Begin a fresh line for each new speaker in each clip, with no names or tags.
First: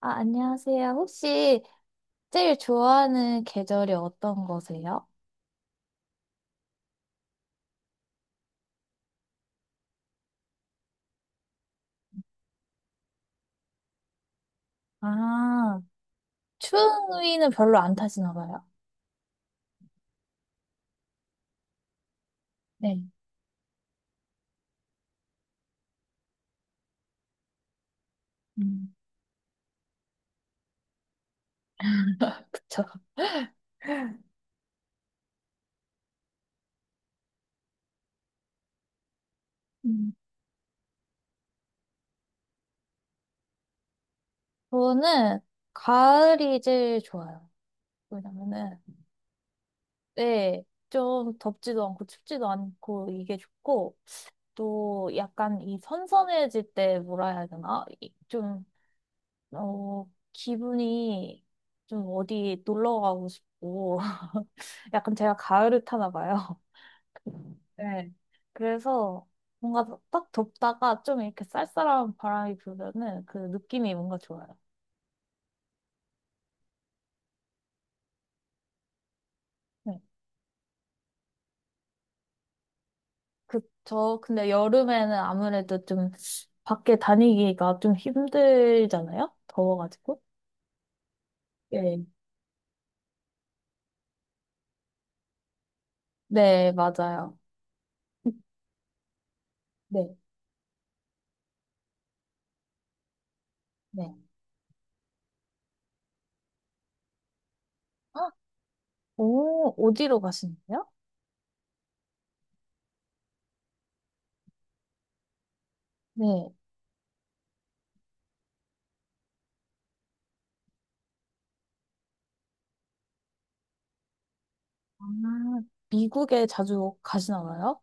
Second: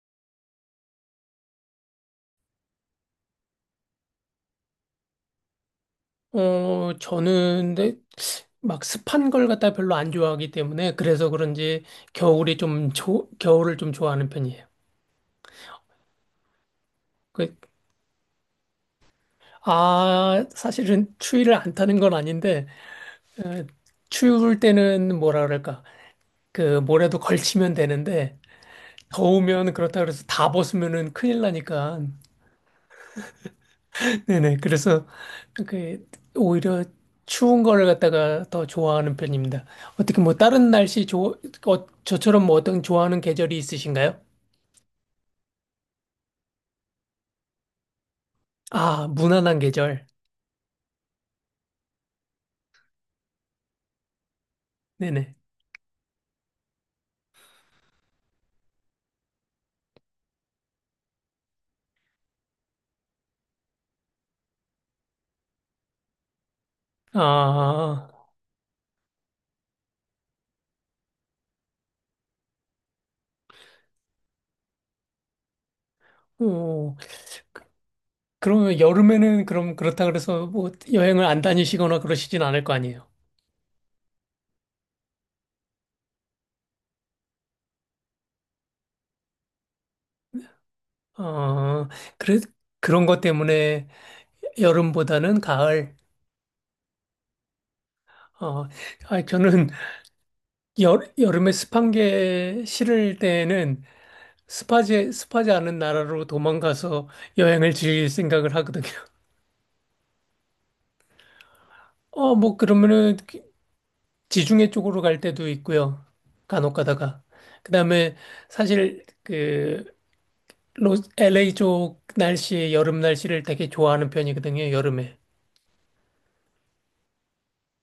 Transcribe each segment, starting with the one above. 아, 안녕하세요. 혹시 제일 좋아하는 계절이 어떤 거세요?
저는 근데 막 습한 걸 갖다 별로 안 좋아하기 때문에 그래서 그런지 겨울이 겨울을 좀 좋아하는 편이에요.
아, 추위는
그,
별로 안 타시나 봐요.
아, 사실은 추위를 안 타는 건 아닌데
네.
어, 추울 때는 뭐라 그럴까? 그 뭐라도 걸치면 되는데
음,
더우면 그렇다 그래서 다 벗으면은 큰일 나니까.
그쵸?
네네. 그래서 그 오히려 추운 거를 갖다가 더 좋아하는 편입니다.
음.
어떻게 뭐 다른 날씨 좋 어, 저처럼 뭐 어떤 좋아하는 계절이 있으신가요?
저는 가을이 제일 좋아요. 왜냐면은,
아, 무난한 계절.
네, 좀 덥지도 않고 춥지도 않고 이게 좋고, 또
네네.
약간 이 선선해질 때 뭐라 해야 되나? 이- 좀 어, 기분이 좀 어디 놀러 가고 싶고, 약간 제가 가을을 타나 봐요.
아,
네. 그래서 뭔가 딱 덥다가 좀 이렇게 쌀쌀한 바람이 불면은 그 느낌이 뭔가 좋아요.
오. 그러면 여름에는 그럼
네.
그렇다 그래서 뭐 여행을 안 다니시거나 그러시진 않을 거 아니에요.
그, 저, 근데 여름에는 아무래도 좀 밖에 다니기가 좀 힘들잖아요? 더워가지고.
어,
네.
그래, 그런 것 때문에 여름보다는 가을.
네, 맞아요.
어, 아, 저는
네,
여름에 습한 게 싫을 때는
네.
습하지 않은 나라로 도망가서 여행을 즐길
아,
생각을 하거든요.
오, 어디로 가시는데요?
어, 뭐, 그러면은 지중해 쪽으로 갈 때도 있고요.
네.
간혹 가다가. 그다음에 사실 LA 쪽 날씨, 여름 날씨를 되게 좋아하는 편이거든요,
아,
여름에.
미국에 자주 가진 않아요?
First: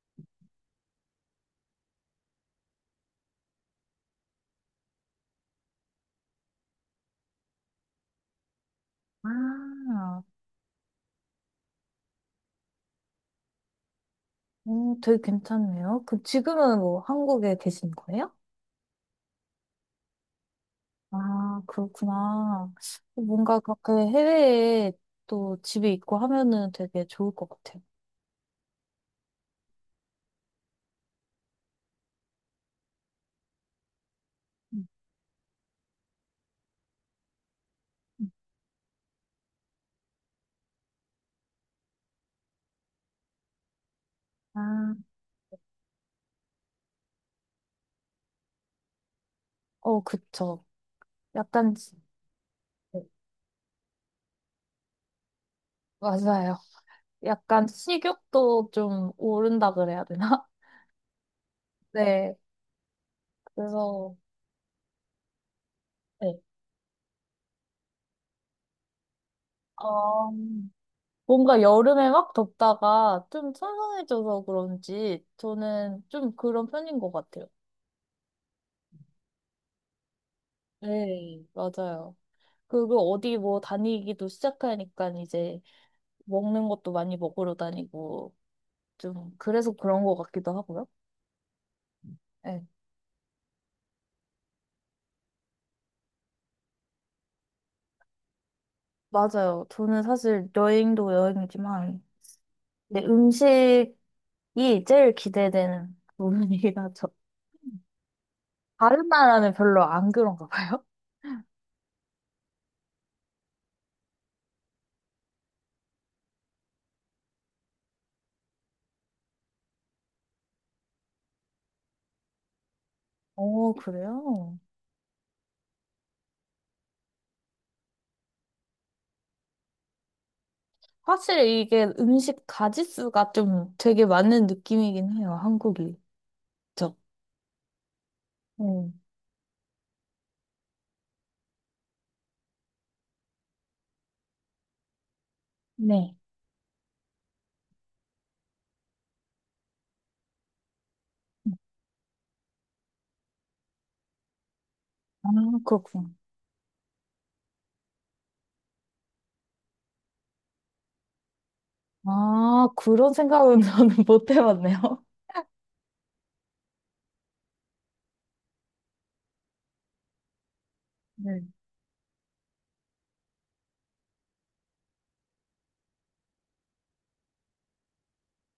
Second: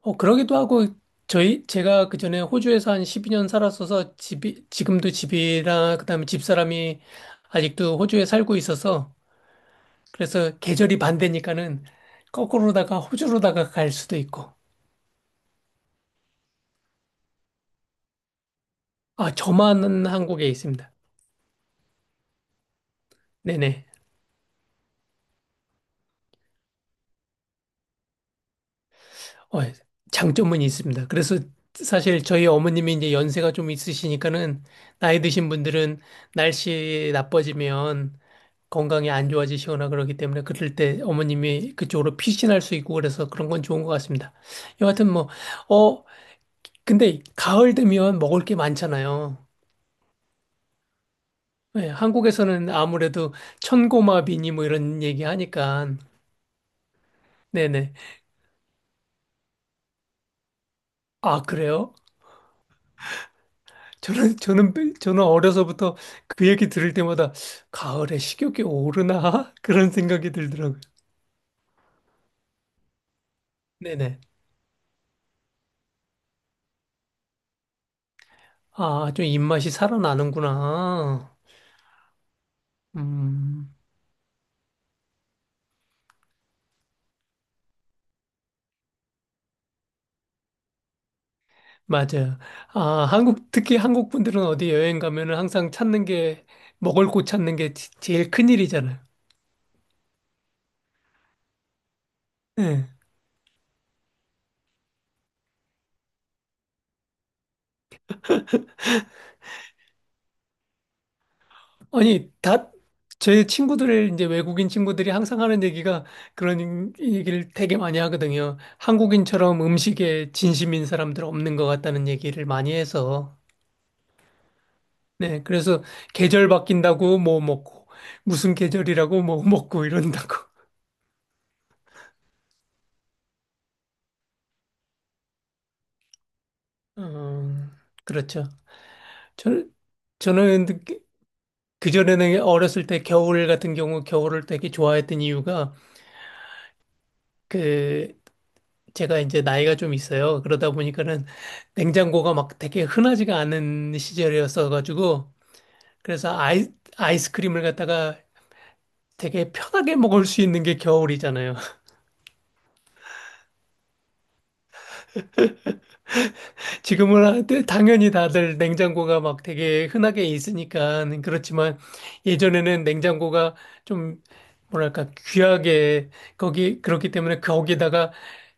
어, 그러기도 하고 저희 제가 그전에 호주에서 한 12년 살았어서 집이랑 그다음에 집사람이 아직도 호주에 살고 있어서,
아,
그래서 계절이 반대니까는 거꾸로다가 호주로다가 갈 수도 있고.
되게 괜찮네요. 그, 지금은 뭐 한국에 계신 거예요?
아, 저만 한국에 있습니다.
아, 그렇구나. 뭔가
네네.
그렇게 해외에 또 집이 있고 하면은 되게 좋을 것 같아요.
어, 장점은 있습니다. 그래서 사실 저희 어머님이 이제 연세가 좀 있으시니까는
음,
나이 드신 분들은 날씨 나빠지면
음.
건강이 안 좋아지시거나 그러기 때문에 그럴 때 어머님이 그쪽으로 피신할 수 있고 그래서 그런 건 좋은 것 같습니다.
아,
여하튼 뭐, 어, 근데 가을 되면 먹을 게 많잖아요.
어, 그쵸. 약간,
네,
지-
한국에서는
네,
아무래도 천고마비니 뭐 이런 얘기 하니까.
맞아요. 약간
네네.
식욕도 좀 오른다 그래야 되나?
아, 그래요?
네, 그래서,
저는, 저는, 저는 어려서부터
네.
그 얘기 들을 때마다 가을에 식욕이 오르나? 그런
어,
생각이 들더라고요.
뭔가 여름에 막 덥다가 좀
네네.
선선해져서 그런지 저는 좀 그런 편인 것 같아요.
아, 좀 입맛이 살아나는구나.
네. 맞아요. 그리고 어디 뭐
음,
다니기도 시작하니까 이제 먹는 것도 많이 먹으러 다니고 좀 그래서 그런 것 같기도 하고요.
맞아요.
네,
아, 한국, 특히 한국 분들은 어디 여행 가면은 항상 찾는 게, 먹을 곳 찾는 게 제일 큰일이잖아요.
맞아요. 저는 사실 여행도 여행이지만
네.
내 음식이 제일 기대되는 부분이긴 하죠. 다른 나라는 별로 안 그런가 봐요.
아니, 다, 제 친구들, 이제 외국인 친구들이 항상 하는 얘기가, 그런 얘기를 되게 많이 하거든요. 한국인처럼 음식에 진심인 사람들 없는 것 같다는 얘기를 많이 해서.
어, 그래요?
네, 그래서 계절 바뀐다고 뭐 먹고, 무슨 계절이라고 뭐 먹고 이런다고.
확실히 이게 음식 가짓수가 좀 되게 많은 느낌이긴 해요, 한국이. 그쵸?
음, 그렇죠.
네.
저, 저는 그전에는 어렸을 때 겨울 같은 경우 겨울을 되게 좋아했던 이유가
네.
그 제가 이제 나이가 좀 있어요. 그러다 보니까는 냉장고가 막 되게 흔하지가 않은
아,
시절이었어가지고,
그렇구나.
그래서 아이스크림을 갖다가 되게 편하게 먹을 수 있는 게 겨울이잖아요.
아, 그런 생각은 저는 못 해봤네요.
지금은 네, 당연히 다들 냉장고가 막 되게 흔하게 있으니까
네.
그렇지만 예전에는 냉장고가 좀 뭐랄까 귀하게, 거기 그렇기 때문에 거기다가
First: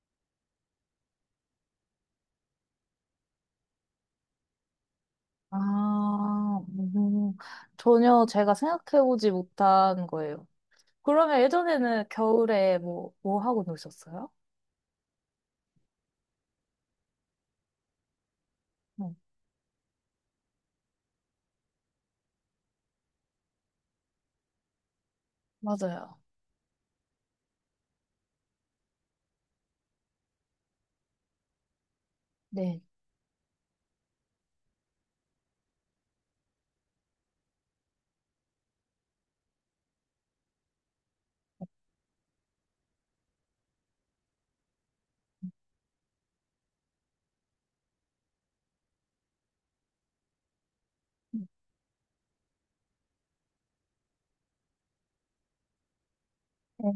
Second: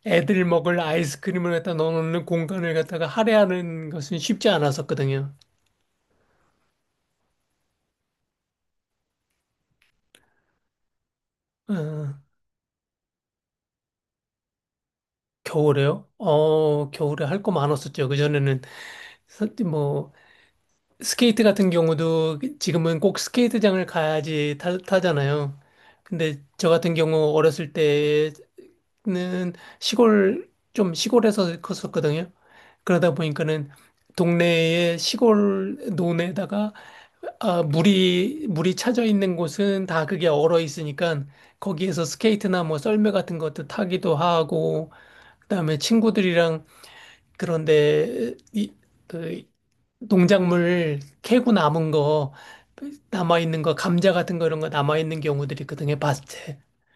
애들 먹을 아이스크림을 갖다 넣어놓는 공간을 갖다가 할애하는 것은 쉽지 않았었거든요.
아, 전혀 제가 생각해보지 못한 거예요. 그러면 예전에는
어.
겨울에 뭐, 뭐 하고 노셨어요?
겨울에요? 어, 겨울에 할 거 많았었죠. 그전에는
네.
뭐 스케이트 같은 경우도 지금은 꼭 스케이트장을 가야지 타잖아요.
맞아요.
근데 저 같은 경우 어렸을 때는 시골 좀 시골에서 컸었거든요.
네.
그러다 보니까는 동네에 시골 논에다가, 아, 물이 차져 있는 곳은 다 그게 얼어 있으니까 거기에서 스케이트나 뭐 썰매 같은 것도 타기도 하고, 그다음에 친구들이랑 그런데 이, 그 농작물 캐고 남은 거, 남아 있는 거 감자 같은 거 이런 거 남아 있는 경우들이 있거든요. 밭에.
네.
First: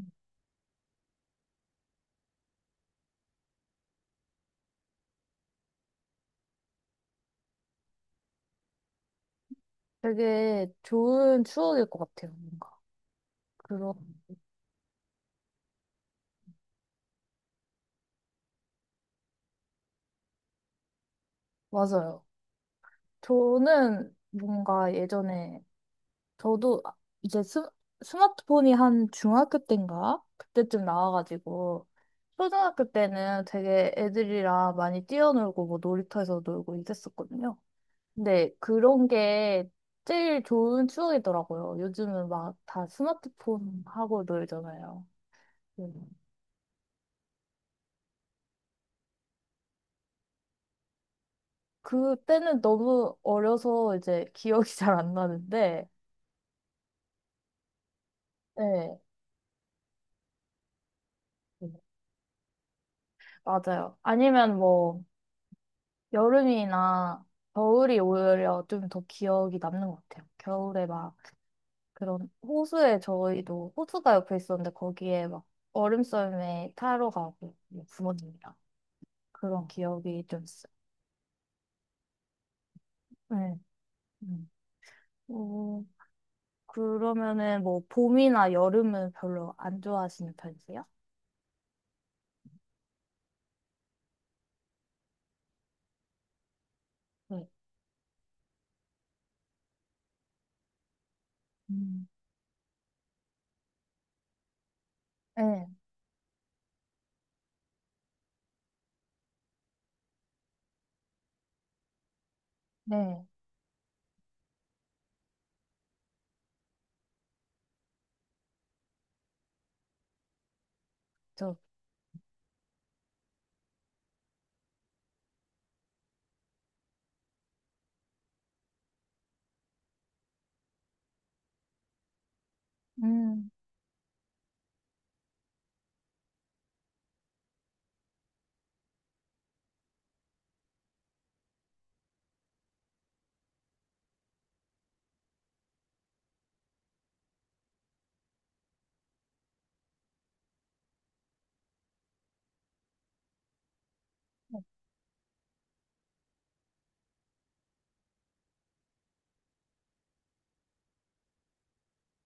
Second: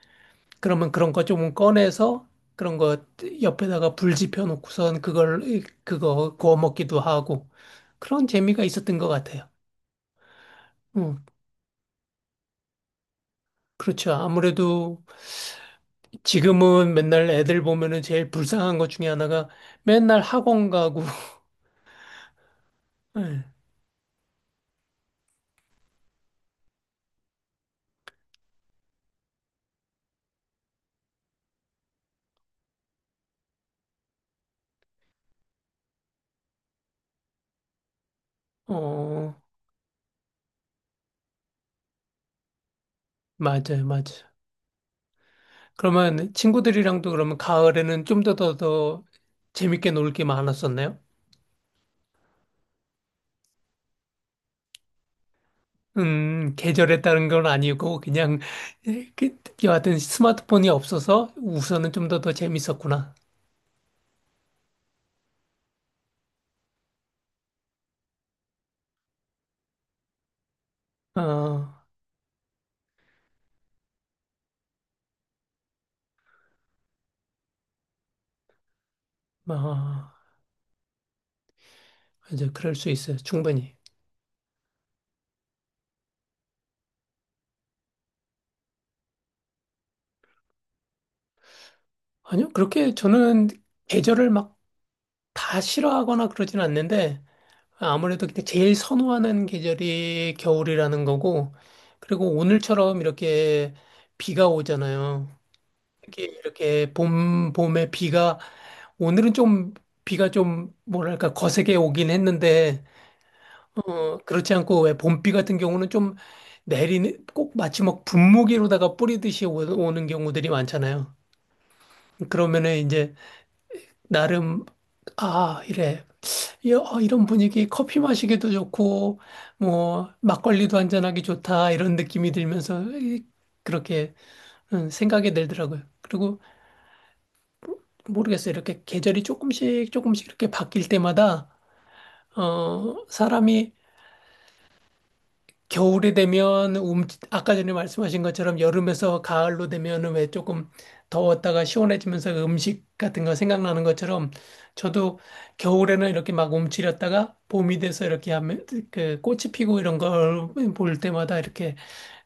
그러면 그런 거 조금 꺼내서 그런 거 옆에다가 불 지펴 놓고선 그걸 그거 구워 먹기도 하고 그런 재미가 있었던 것 같아요.
되게
음,
좋은 추억일 것 같아요, 뭔가. 그런,
그렇죠. 아무래도 지금은 맨날 애들 보면은 제일 불쌍한 것 중에 하나가 맨날 학원 가고.
맞아요.
예.
저는 뭔가 예전에 저도 아- 이제 스, 스마트폰이 한 중학교 때인가? 그때쯤 나와가지고 초등학교 때는 되게 애들이랑 많이 뛰어놀고 뭐 놀이터에서 놀고 이랬었거든요. 근데 그런
어,
게 제일 좋은 추억이더라고요. 요즘은 막 다
맞아요,
스마트폰
맞아요.
하고 놀잖아요. 음.
그러면 친구들이랑도 그러면 가을에는 좀 더 재밌게 놀게 많았었나요?
그때는 너무 어려서 이제 기억이 잘 안 나는데,
계절에 따른 건 아니고 그냥
네,
여하튼 스마트폰이 없어서 우선은 좀 더 재밌었구나.
맞아요. 아니면 뭐 여름이나 겨울이 오히려 좀 더 기억이 남는 것 같아요. 겨울에 막
어,
그런 호수에 저희도 호수가 옆에 있었는데 거기에 막 얼음썰매 타러 가고 뭐 부모님이랑 그런
어,
기억이 좀 있어요.
이제 그럴 수 있어요.
네.
충분히.
음. 어, 그러면은 뭐 봄이나 여름은 별로 안 좋아하시는 편이세요?
아니요, 그렇게 저는 계절을 막 다 싫어하거나 그러진 않는데
네.
아무래도 그 제일 선호하는 계절이 겨울이라는 거고,
음.
그리고 오늘처럼 이렇게 비가 오잖아요.
네.
이게 이렇게 봄에 비가, 오늘은 좀 비가 좀 뭐랄까 거세게 오긴 했는데,
네.
어, 그렇지 않고 왜 봄비 같은 경우는 좀 내리는, 꼭 마치 막 분무기로다가 뿌리듯이 오는 경우들이 많잖아요.
저,
그러면은 이제 나름, 아, 이래. 이런 분위기 커피 마시기도 좋고, 뭐, 막걸리도 한잔하기 좋다, 이런 느낌이 들면서
음,
그렇게 생각이 들더라고요. 그리고 모르겠어요. 이렇게 계절이 조금씩 조금씩 이렇게 바뀔 때마다, 어, 사람이 겨울이 되면 움, 아까 전에 말씀하신 것처럼 여름에서 가을로 되면은 왜 조금 더웠다가 시원해지면서 음식 같은 거 생각나는 것처럼
네.
저도 겨울에는 이렇게 막 움츠렸다가 봄이 돼서 이렇게 하면 그 꽃이 피고 이런 걸 볼 때마다 이렇게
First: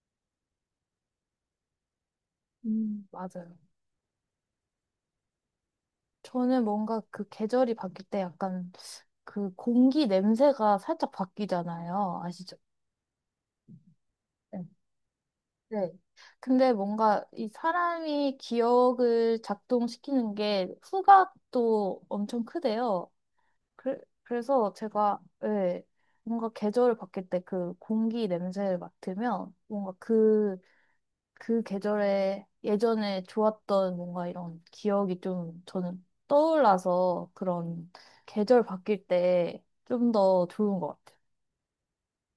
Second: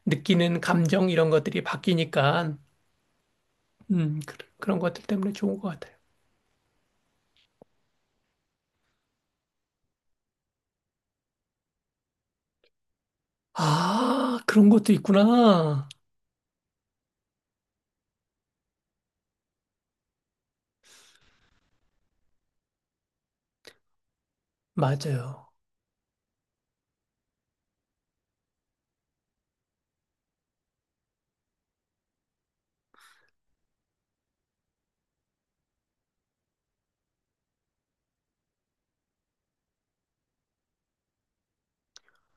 느끼는 감정 이런 것들이 바뀌니까,
맞아요.
그런 것들 때문에 좋은 것 같아요.
저는 뭔가 그 계절이 바뀔 때 약간 그 공기 냄새가 살짝 바뀌잖아요. 아시죠?
아,
네.
그런 것도 있구나.
네. 근데 뭔가 이 사람이 기억을 작동시키는 게 후각도 엄청 크대요. 그래, 그래서 제가
맞아요.
네, 뭔가 계절을 바뀔 때 그 공기 냄새를 맡으면 뭔가 그, 그 계절에 예전에 좋았던 뭔가 이런 기억이 좀 저는 떠올라서 그런 계절 바뀔 때 좀 더 좋은 것 같아요.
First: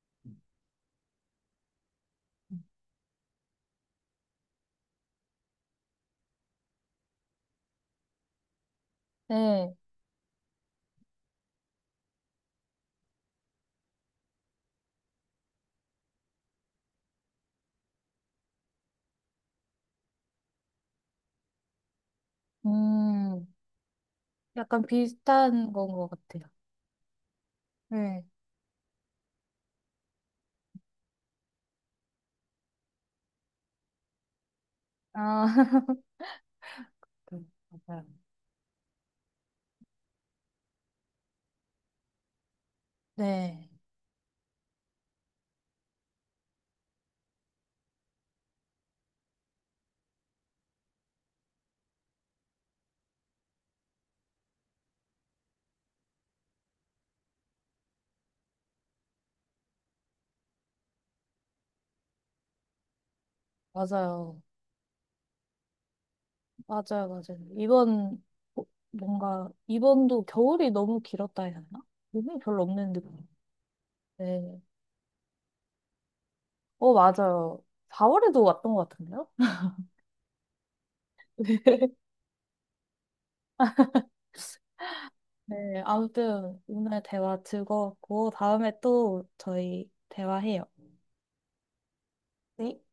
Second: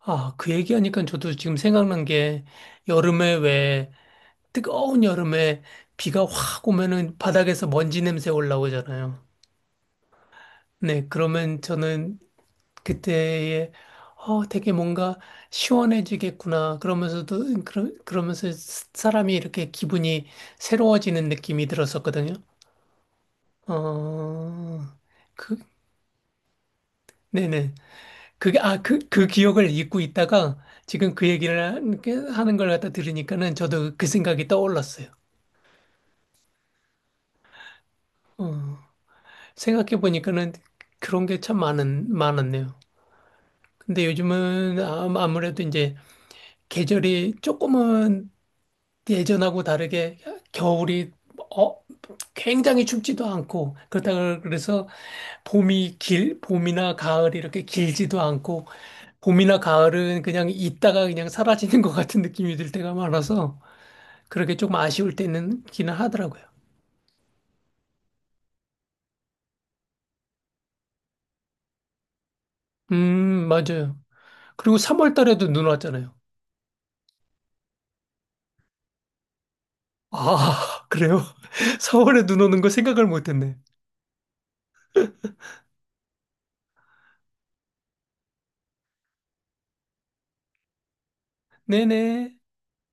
아, 그 얘기하니까 저도 지금 생각난 게 여름에 왜 뜨거운 여름에 비가 확 오면은 바닥에서 먼지 냄새 올라오잖아요.
네.
네, 그러면 저는 그때에 어, 되게 뭔가 시원해지겠구나. 그러면서도 그러면서 사람이 이렇게 기분이 새로워지는 느낌이 들었었거든요.
음,
어,
약간
그
비슷한 건 것 같아요.
네네.
네.
아, 그 기억을 잊고 있다가 지금 그 얘기를 이렇게 하는 걸 갖다 들으니까는 저도 그 생각이 떠올랐어요.
아, 맞아요.
어, 생각해보니까는 그런 게 참 많았네요.
네.
근데 요즘은 아무래도 이제 계절이 조금은 예전하고 다르게 겨울이 어, 굉장히 춥지도 않고 그렇다고 그래서 봄이나 가을이 이렇게 길지도 않고 봄이나 가을은 그냥 있다가 그냥 사라지는 것 같은 느낌이 들 때가 많아서
맞아요.
그렇게 조금 아쉬울 때는 있기는 하더라고요.
맞아요, 맞아요. 이번, 어, 뭔가, 이번도 겨울이 너무 길었다 해야 하나? 눈이 별로 없는 느낌.
맞아요.
네.
그리고 3월 달에도 눈 왔잖아요.
어, 맞아요. 4월에도 왔던 것 같은데요?
아, 그래요? 4월에 눈 오는 거 생각을 못 했네.
네, 아무튼, 오늘 대화 즐거웠고, 다음에 또 저희 대화해요.
네네.
네.